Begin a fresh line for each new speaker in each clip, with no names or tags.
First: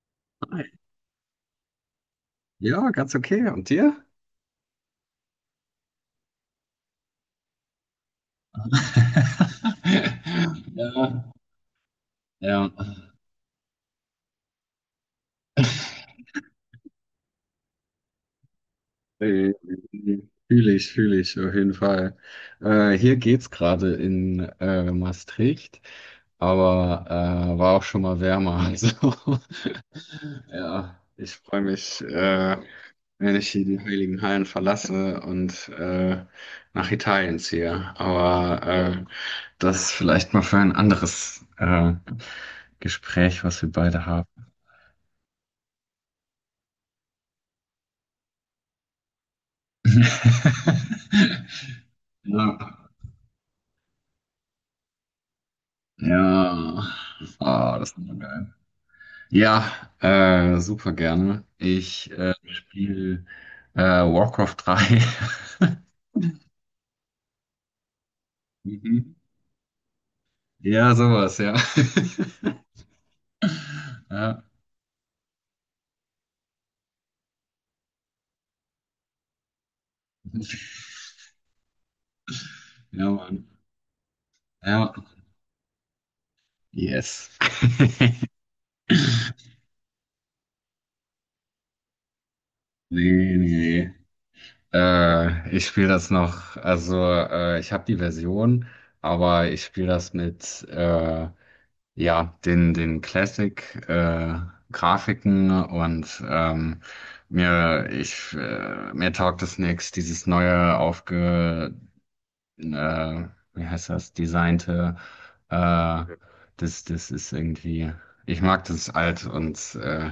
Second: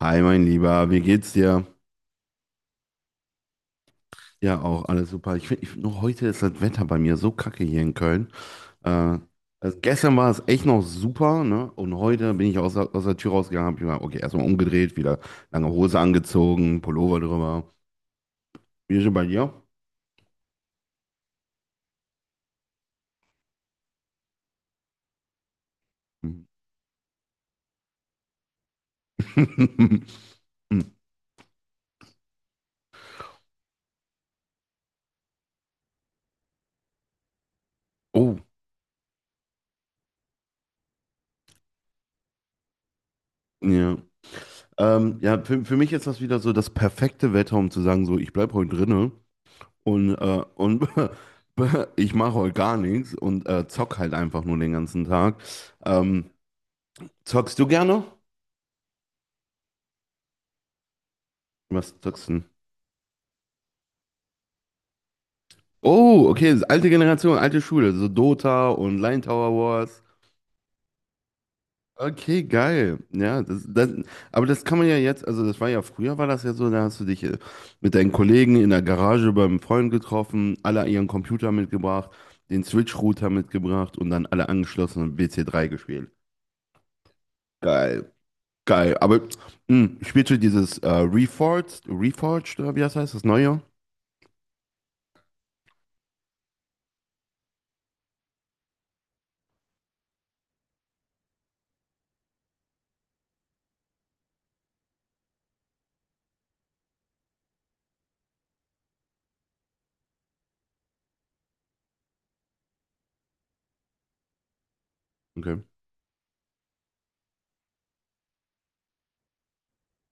Hi, mein Lieber, wie geht's dir?
Ja, ganz okay. Und dir?
Ja, auch alles super. Ich finde, nur heute ist das Wetter bei mir so kacke hier in Köln. Äh, also gestern war es echt noch
Ja,
super, ne? Und heute bin ich
ja,
aus, aus der Tür rausgegangen, hab ich mal, okay, erstmal umgedreht, wieder lange Hose angezogen, Pullover drüber. Wie ist es bei dir?
Äh, fühle ich auf jeden Fall. Hier geht's gerade in Maastricht,
Hm.
aber war auch schon mal wärmer. Also, ja, ich freue mich, wenn ich hier die Heiligen Hallen verlasse und nach Italien ziehe.
Oh,
Aber das vielleicht mal für ein anderes Gespräch, was wir
ja.
beide haben.
Ja, für mich ist das wieder so das perfekte Wetter, um zu sagen, so, ich bleib heute drinne. Und ich mache heute gar
Ja,
nichts und zock halt einfach nur den ganzen Tag. Ähm,
ja.
Zockst du
Ah, das ist
gerne?
immer geil. Ja, super gerne.
Was
Ich
zockst du denn?
spiele Warcraft 3.
Oh, okay, das ist alte Generation, alte Schule, so Dota und
Mhm.
Line Tower Wars.
Ja, sowas, ja.
Okay, geil. Ja, aber
Ja,
das kann man ja jetzt, also das war ja früher, war das ja so, da hast du dich mit deinen Kollegen in der Garage beim Freund getroffen, alle ihren Computer mitgebracht, den
ja,
Switch-Router
Mann.
mitgebracht und dann alle
Ja,
angeschlossen und wc drei gespielt.
yes.
Geil. Geil, aber mh, spielst du dieses Reforged oder wie das heißt, das
Nee,
neue?
nee. Ich spiele das noch, also ich habe die Version, aber ich spiele das mit ja, den Classic, Grafiken, und mir taugt es nix, dieses neue aufge, äh, wie heißt das, designte,
Okay.
äh, das ist irgendwie, ich mag das alt und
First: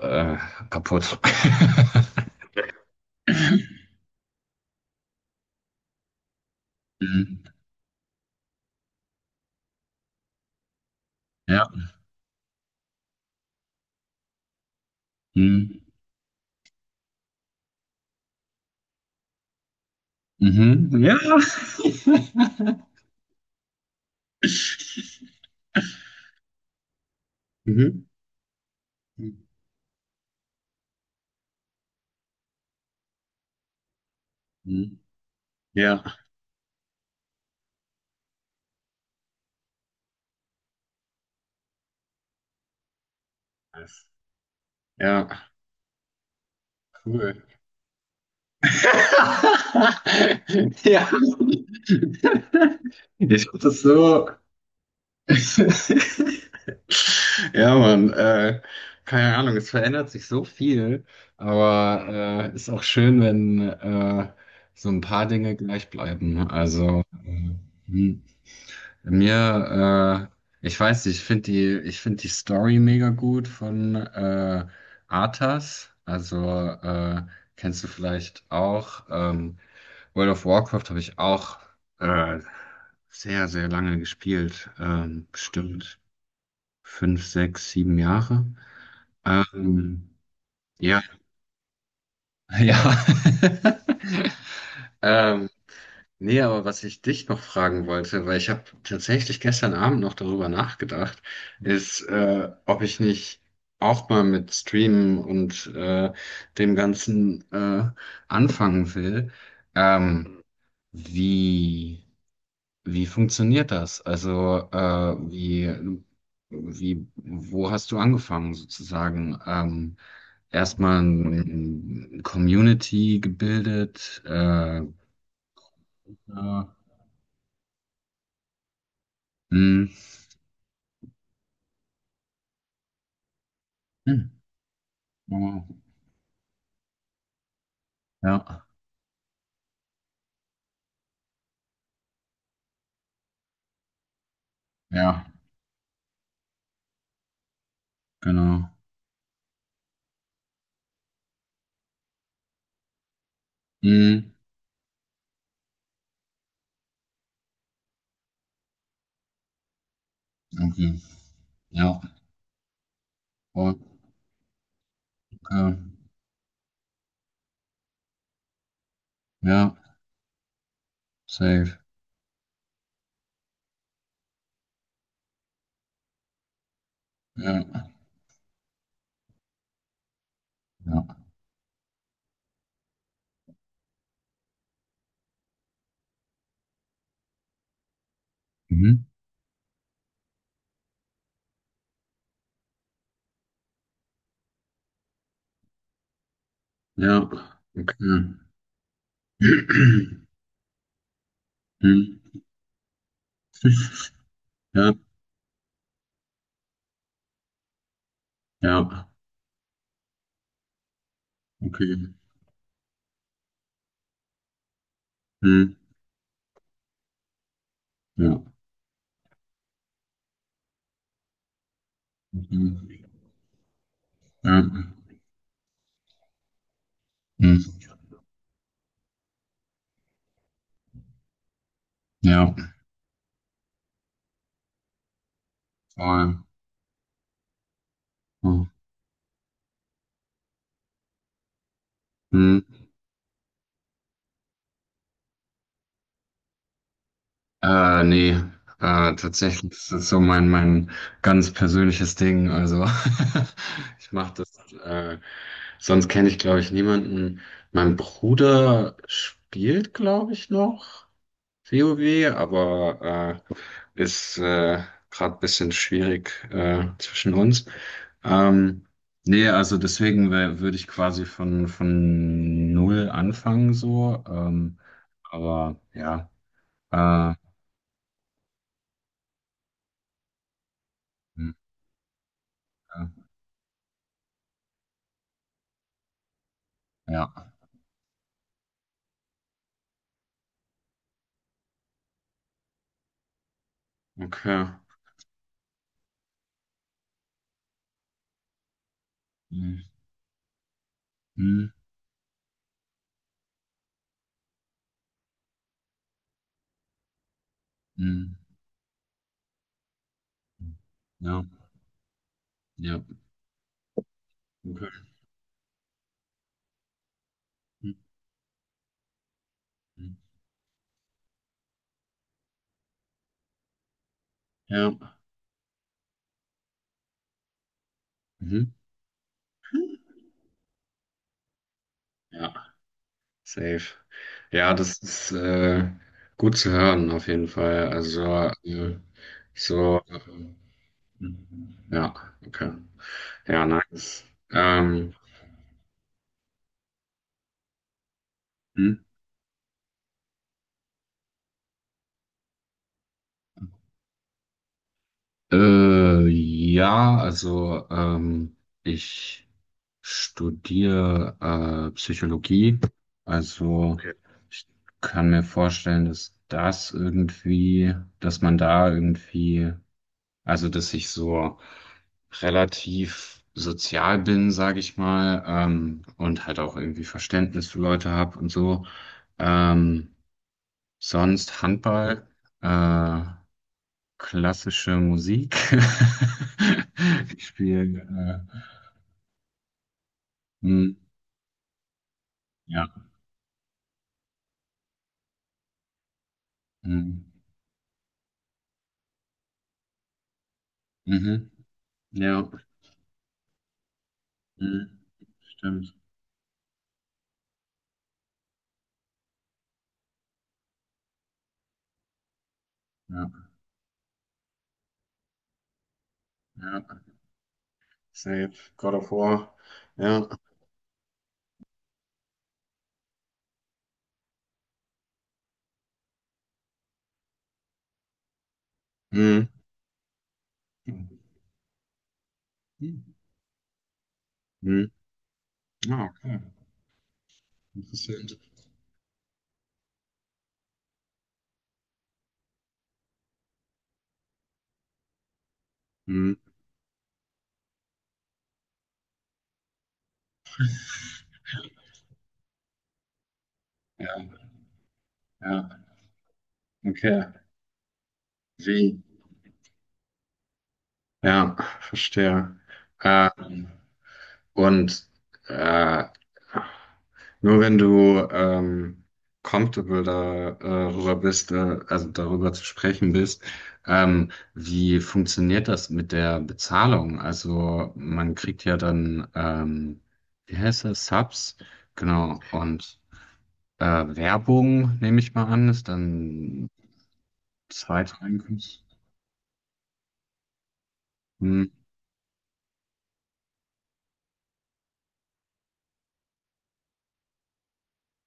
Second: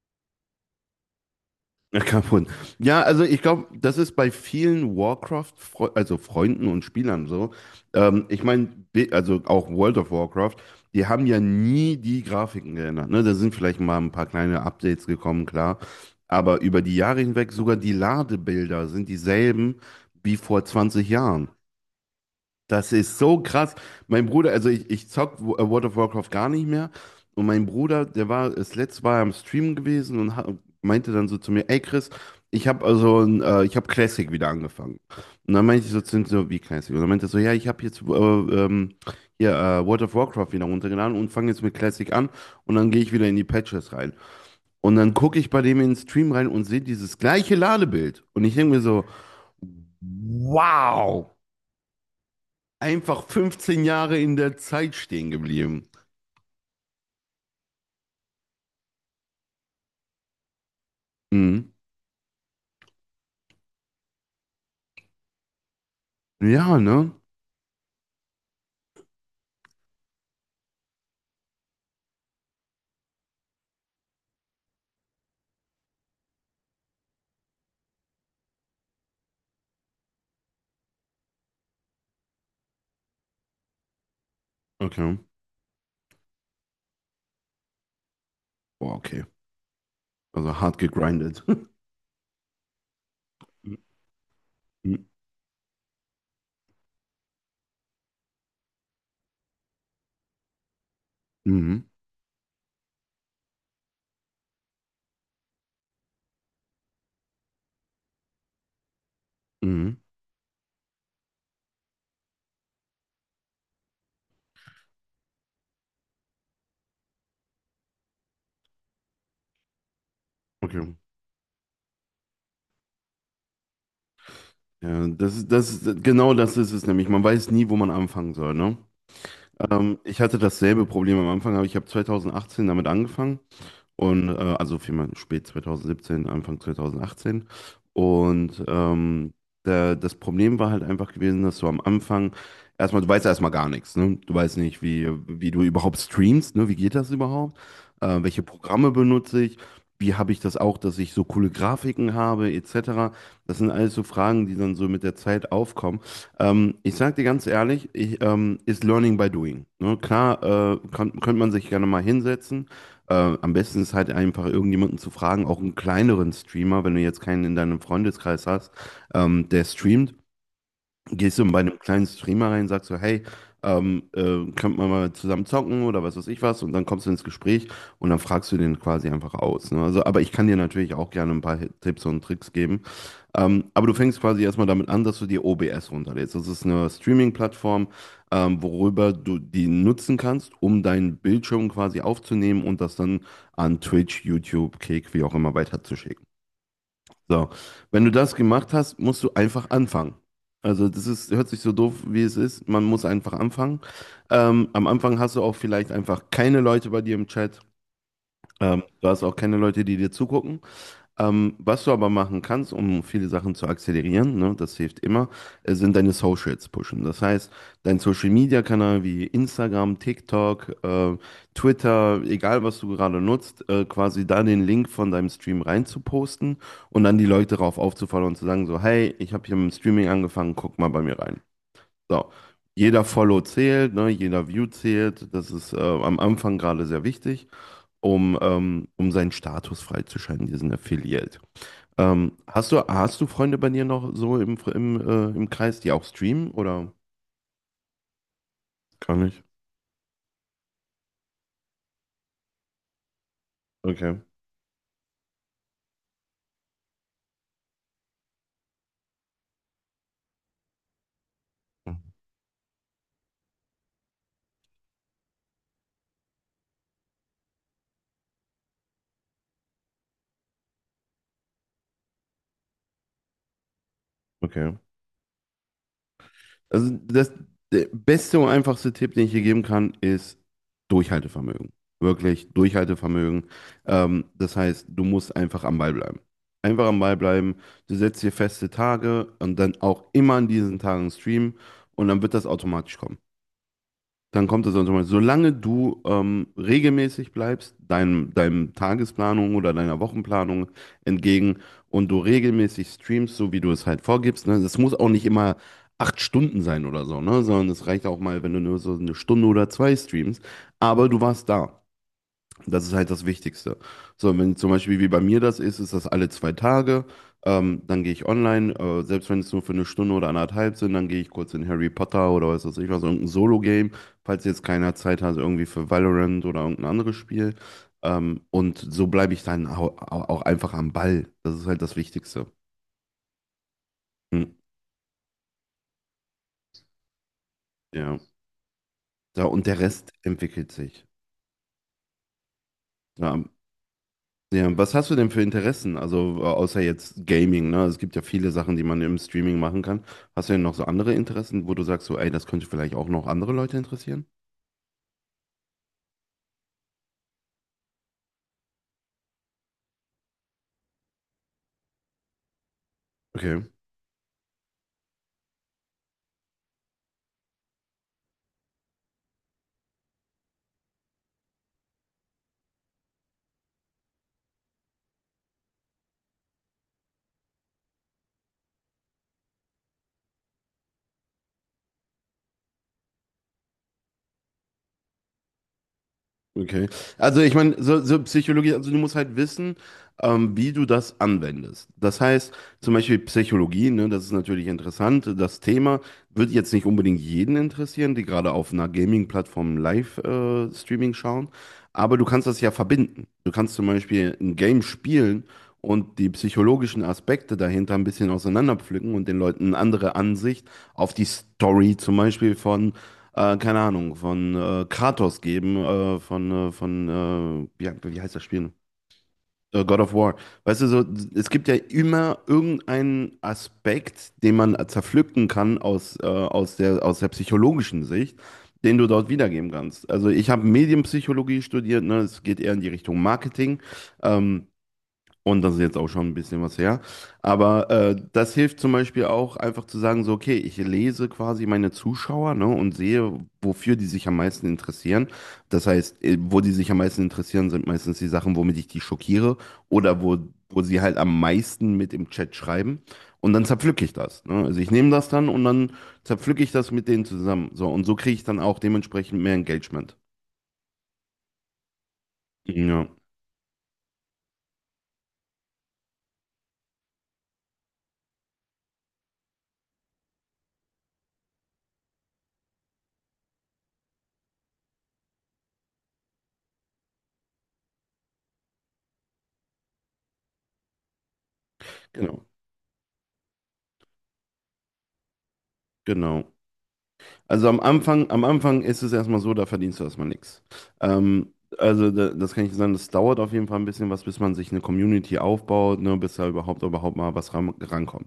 äh, kaputt.
Ja, kaputt. Ja, also ich glaube, das ist bei vielen Warcraft, also Freunden und Spielern
Mhm.
so. Ich meine, also auch World of Warcraft, die haben ja
Ja.
nie die Grafiken geändert. Ne? Da sind vielleicht mal ein paar kleine Updates gekommen, klar.
Mhm.
Aber über die Jahre hinweg sogar die Ladebilder sind dieselben wie vor
Mhm.
20
Ja.
Jahren. Das ist so krass. Mein Bruder, also ich zock World of Warcraft gar nicht mehr. Und mein Bruder,
Mhm.
der war, das letzte Mal am Stream gewesen und meinte dann so zu mir, ey Chris, ich habe also, ich habe Classic wieder angefangen.
Mhm.
Und dann meinte ich so
Ja.
zu ihm so, wie Classic? Und dann meinte er so, ja, ich habe jetzt hier World of Warcraft wieder runtergeladen und fange jetzt mit Classic an und dann gehe ich wieder in die Patches rein. Und dann
Ja,
gucke ich bei dem in den Stream rein und sehe dieses
cool.
gleiche Ladebild. Und ich denke mir so,
Ja.
wow, einfach
Ich hab das
15 Jahre
so.
in der Zeit stehen geblieben.
Ja, Mann. Keine Ahnung, es verändert sich so viel,
Mhm.
aber ist auch schön, wenn so ein paar Dinge gleich bleiben, ne?
Ja,
Also,
ne?
hm. mir, ich weiß nicht, ich finde die Story mega gut von Arthas. Also, äh, kennst du vielleicht auch. World of Warcraft habe ich auch äh, sehr, sehr lange gespielt.
Okay.
Bestimmt 5, 6, 7 Jahre.
Boah, okay.
Ähm,
Also hart
ja,
gegrindet.
ja.
Mhm.
Ähm, nee, aber was ich dich noch fragen wollte, weil ich habe tatsächlich gestern Abend noch darüber nachgedacht,
Mhm.
ist, ob ich nicht auch mal mit Streamen und dem Ganzen anfangen will.
Mhm.
Ähm, wie. Wie funktioniert das? Also, wo hast du angefangen sozusagen?
Okay.
Erstmal eine Community gebildet.
Ja, genau das
Äh,
ist es nämlich. Man weiß nie, wo man anfangen soll, ne?
hm,
Ich hatte dasselbe Problem am Anfang, aber ich habe 2018 damit angefangen. Und
hm,
also vielmehr spät
oh,
2017, Anfang 2018.
ja,
Und das Problem war halt einfach gewesen, dass du am Anfang erstmal, du weißt ja erstmal gar nichts, ne? Du weißt nicht,
ja,
wie du überhaupt streamst, ne? Wie geht das überhaupt? Welche
genau.
Programme benutze ich? Wie habe ich das auch, dass ich so coole Grafiken habe, etc. Das sind alles so
Hm,
Fragen, die dann so mit der Zeit aufkommen. Ich sage dir ganz ehrlich, ist Learning by Doing. Ne? Klar,
okay,
könnte man sich gerne
ja,
mal hinsetzen, am
okay,
besten ist halt einfach irgendjemanden zu fragen, auch einen kleineren Streamer, wenn du jetzt keinen in deinem Freundeskreis hast, der
ja,
streamt, gehst du bei einem
safe,
kleinen Streamer rein, sagst so, hey, könnt man mal zusammen zocken oder was weiß ich was und dann kommst du ins Gespräch
ja,
und dann fragst du den quasi einfach aus. Ne? Also, aber ich kann dir natürlich
ja,
auch gerne ein paar Tipps und Tricks geben. Aber du fängst quasi erstmal damit an, dass du dir OBS runterlädst. Das ist eine Streaming-Plattform,
mhm,
worüber du die nutzen kannst, um deinen Bildschirm quasi aufzunehmen und das dann an Twitch, YouTube, Kick, wie auch immer weiterzuschicken.
ja,
So, wenn du das
okay,
gemacht hast, musst du einfach anfangen. Also das ist, hört sich so doof, wie es
hm,
ist. Man muss einfach anfangen. Am
ja,
Anfang hast du auch vielleicht einfach keine Leute bei dir im Chat. Du
ja,
hast auch keine Leute, die dir zugucken. Was du
okay,
aber machen kannst, um viele Sachen zu akzelerieren, ne, das hilft immer,
hm,
sind deine Socials pushen. Das heißt, dein Social
ja,
Media Kanal wie Instagram, TikTok, Twitter, egal was du
okay.
gerade nutzt, quasi da
Ja,
den Link von deinem Stream rein zu posten und dann die Leute darauf
mhm.
aufzufallen und zu sagen so, hey, ich habe hier mit dem Streaming angefangen, guck mal bei mir rein. So.
Ja,
Jeder Follow zählt, ne, jeder View zählt. Das ist am
voll.
Anfang gerade sehr wichtig, um seinen Status freizuschalten, diesen Affiliate.
Mhm.
Hast du Freunde bei dir noch so im Kreis, die auch streamen oder
Nee,
gar nicht?
tatsächlich, das ist so mein ganz persönliches Ding. Also, ich
Okay,
mache das, sonst kenne ich, glaube ich, niemanden. Mein Bruder spielt, glaube ich, noch WoW, aber äh, ist gerade ein bisschen schwierig zwischen uns. Ähm, nee, also deswegen würde ich quasi von null anfangen so.
okay.
Aber ja.
Also das,
Äh,
der beste und einfachste Tipp, den ich hier geben kann, ist
hm,
Durchhaltevermögen. Wirklich Durchhaltevermögen. Das heißt, du musst einfach am Ball bleiben. Einfach am Ball
ja.
bleiben. Du setzt dir feste Tage und dann auch immer an diesen Tagen streamen und dann wird das automatisch kommen. Dann kommt
Okay.
es dann mal, solange du regelmäßig bleibst, deinem Tagesplanung oder
Hm,
deiner Wochenplanung entgegen
hm,
und du regelmäßig streamst, so wie du es halt vorgibst, ne? Das muss auch nicht immer 8 Stunden sein oder so, ne? Sondern es reicht auch
hm.
mal, wenn du nur so eine Stunde oder zwei streamst, aber du
Ja,
warst da. Das ist
ja.
halt das Wichtigste. So, wenn zum
Okay.
Beispiel wie bei mir das ist, ist das alle 2 Tage.
Hm,
Dann gehe ich online, selbst wenn es nur für eine
hm.
Stunde oder anderthalb sind, dann gehe ich kurz in Harry Potter oder was weiß ich was, irgendein Solo-Game, falls jetzt keiner
Ja.
Zeit hat, irgendwie für Valorant oder irgendein anderes Spiel.
Mhm.
Und so bleibe ich dann auch einfach am Ball. Das ist halt das Wichtigste.
Ja, safe.
Hm,
Ja, das ist gut zu hören, auf jeden Fall.
ja.
Also, äh,
Ja, und der
so.
Rest entwickelt sich.
Mhm. Ja, okay.
Ja,
Ja, nice.
ja, was hast du
Ähm,
denn für Interessen? Also außer jetzt Gaming, ne? Es gibt ja viele Sachen, die man
hm?
im Streaming machen kann. Hast du denn noch so andere Interessen, wo du sagst, so, ey, das könnte vielleicht auch noch andere Leute interessieren?
Ja, also, ich studiere Psychologie.
Okay.
Also okay. Ich kann mir vorstellen, dass das irgendwie, dass man da irgendwie, also dass ich so relativ sozial bin, sage ich mal, und halt auch irgendwie Verständnis für Leute habe und so. Ähm, Sonst Handball, äh, klassische Musik.
Okay. Also
Ich
ich meine,
spiele,
so Psychologie, also du musst halt wissen, wie du
hm,
das anwendest. Das heißt,
ja,
zum Beispiel Psychologie, ne, das ist natürlich interessant. Das Thema wird jetzt nicht unbedingt
hm,
jeden interessieren, die gerade auf einer Gaming-Plattform Live-Streaming schauen.
mhm,
Aber du kannst
ja,
das ja verbinden. Du kannst zum Beispiel ein Game
hm,
spielen
stimmt,
und die psychologischen Aspekte dahinter ein bisschen auseinanderpflücken und den Leuten eine andere Ansicht auf die Story zum Beispiel von
ja,
keine Ahnung, von Kratos geben,
ja,
von ja, wie heißt das Spiel?
safe, God of War,
God of
ja,
War. Weißt du, so, es gibt ja immer irgendeinen Aspekt, den man zerpflücken kann aus aus der psychologischen Sicht, den du dort
hm,
wiedergeben kannst. Also ich habe
hm,
Medienpsychologie studiert, ne? Es geht eher in die Richtung Marketing. Ähm,
hm,
und das ist jetzt auch
ah,
schon ein
okay,
bisschen was her. Aber
interessant,
das hilft zum Beispiel auch einfach zu sagen, so, okay, ich lese quasi meine Zuschauer, ne, und sehe, wofür die sich am meisten interessieren. Das heißt,
hm,
wo die sich am meisten interessieren, sind meistens die Sachen, womit ich die schockiere oder wo sie halt am meisten mit im Chat schreiben. Und dann zerpflücke ich
ja,
das. Ne? Also ich nehme das dann und
ja,
dann zerpflücke ich das mit denen
okay,
zusammen. So, und so kriege ich dann auch
wie,
dementsprechend mehr Engagement.
ja, verstehe.
Ja,
Äh, Und äh, nur wenn du comfortable darüber bist, also darüber zu sprechen bist, wie funktioniert das mit der Bezahlung? Also, man kriegt ja dann, wie heißt das, Subs, genau,
genau,
und Werbung, nehme ich mal an, ist
genau.
dann
Also
zweite
Am Anfang
Einkunft.
ist es erstmal so, da verdienst du erstmal nichts.
Hm,
Also da, das kann ich sagen, das dauert auf jeden Fall ein bisschen was, bis man sich eine Community aufbaut, ne, bis da überhaupt mal was rankommt.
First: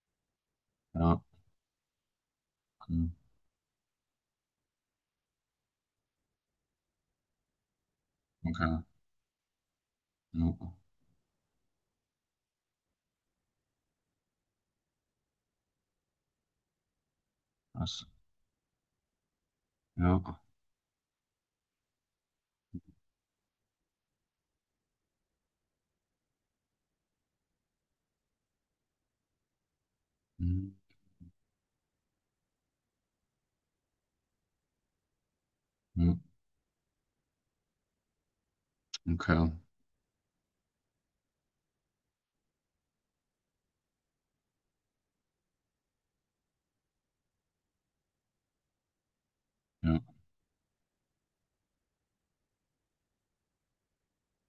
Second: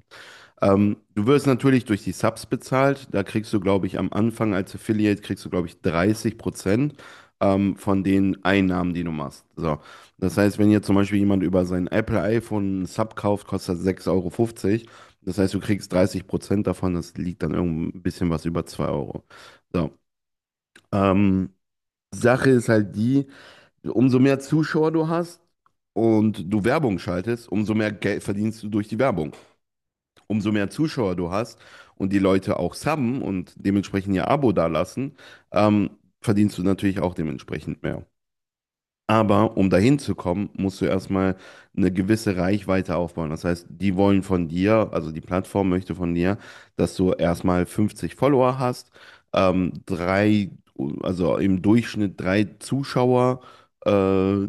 ja,
Du wirst natürlich durch die Subs bezahlt.
hm,
Da kriegst du, glaube ich, am Anfang als Affiliate, kriegst du, glaube ich, 30% von den
okay,
Einnahmen, die du machst. So. Das
ja,
heißt, wenn jetzt zum Beispiel jemand über sein Apple iPhone einen Sub kauft, kostet das 6,50 Euro. Fünfzig. Das heißt, du kriegst 30% davon. Das liegt dann irgend ein
was,
bisschen was über 2 Euro. So.
ja,
Ähm, Sache ist halt die, umso mehr Zuschauer du hast und du Werbung schaltest, umso mehr Geld verdienst du durch die Werbung, umso mehr
hm,
Zuschauer du hast und die Leute auch subben und dementsprechend ihr Abo dalassen, ähm,
hm,
verdienst du natürlich auch dementsprechend mehr.
okay,
Aber um dahin zu kommen, musst du erstmal eine gewisse Reichweite aufbauen. Das heißt, die wollen von dir, also die Plattform möchte von dir, dass du erstmal 50 Follower hast, ähm,
ja,
drei, also im Durchschnitt drei Zuschauer. Äh,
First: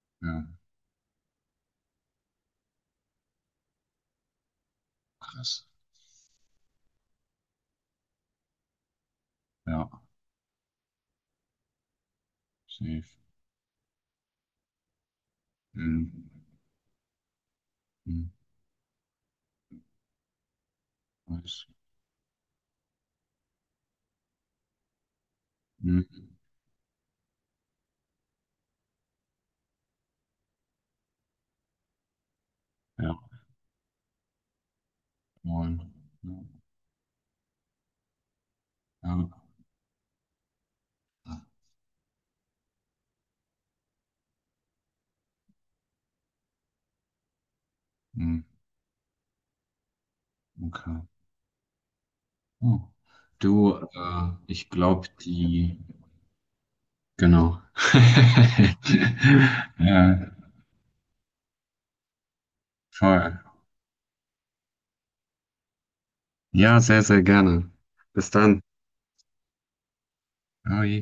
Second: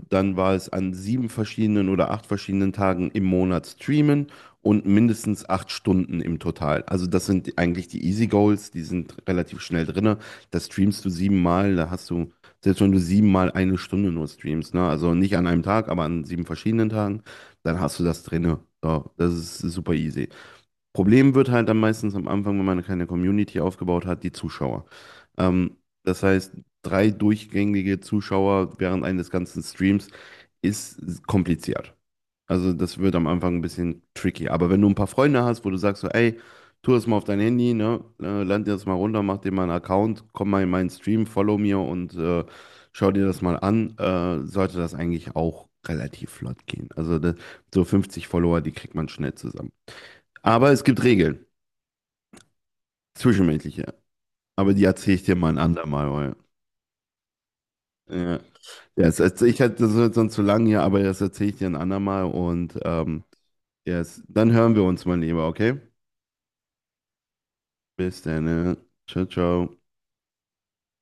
Dann war
ja.
es an 7 verschiedenen oder 8 verschiedenen Tagen im Monat streamen und mindestens
Krass.
8 Stunden im Total. Also das sind eigentlich die Easy Goals, die sind relativ schnell
Ja,
drin. Das streamst du siebenmal, da hast du selbst wenn du
safe.
siebenmal eine Stunde nur streamst, ne? Also nicht an einem Tag, aber
Mhm.
an 7 verschiedenen Tagen, dann hast du das
Mhm.
drinne. So, das ist super easy. Problem wird
Nice.
halt dann meistens am Anfang, wenn man keine Community aufgebaut hat, die Zuschauer. Ähm, Das
Mhm.
heißt, drei durchgängige Zuschauer während eines ganzen Streams ist kompliziert. Also das wird
Ja,
am Anfang ein bisschen tricky. Aber wenn du ein paar Freunde hast, wo du
moin.
sagst so,
Ja.
ey, tu das mal auf dein Handy, ne? Lad dir das mal runter, mach dir mal einen Account, komm mal in meinen Stream,
Ja.
follow mir und schau dir das mal an, sollte das eigentlich auch relativ flott gehen. Also so 50
Mhm.
Follower, die kriegt man schnell zusammen. Aber es
Okay.
gibt Regeln,
Oh. Du,
zwischenmenschliche.
ich
Aber die
glaube,
erzähle ich dir mal ein
die,
andermal. Weil,
genau.
ja. Ja, ich hatte, das wird
Ja,
sonst zu lang hier, aber das erzähle ich dir ein andermal und
voll.
yes, dann hören wir uns, mein Lieber, okay?
Ja, sehr, sehr gerne.
Bis
Bis
dann,
dann.
ne? Ciao, ciao.
Oi.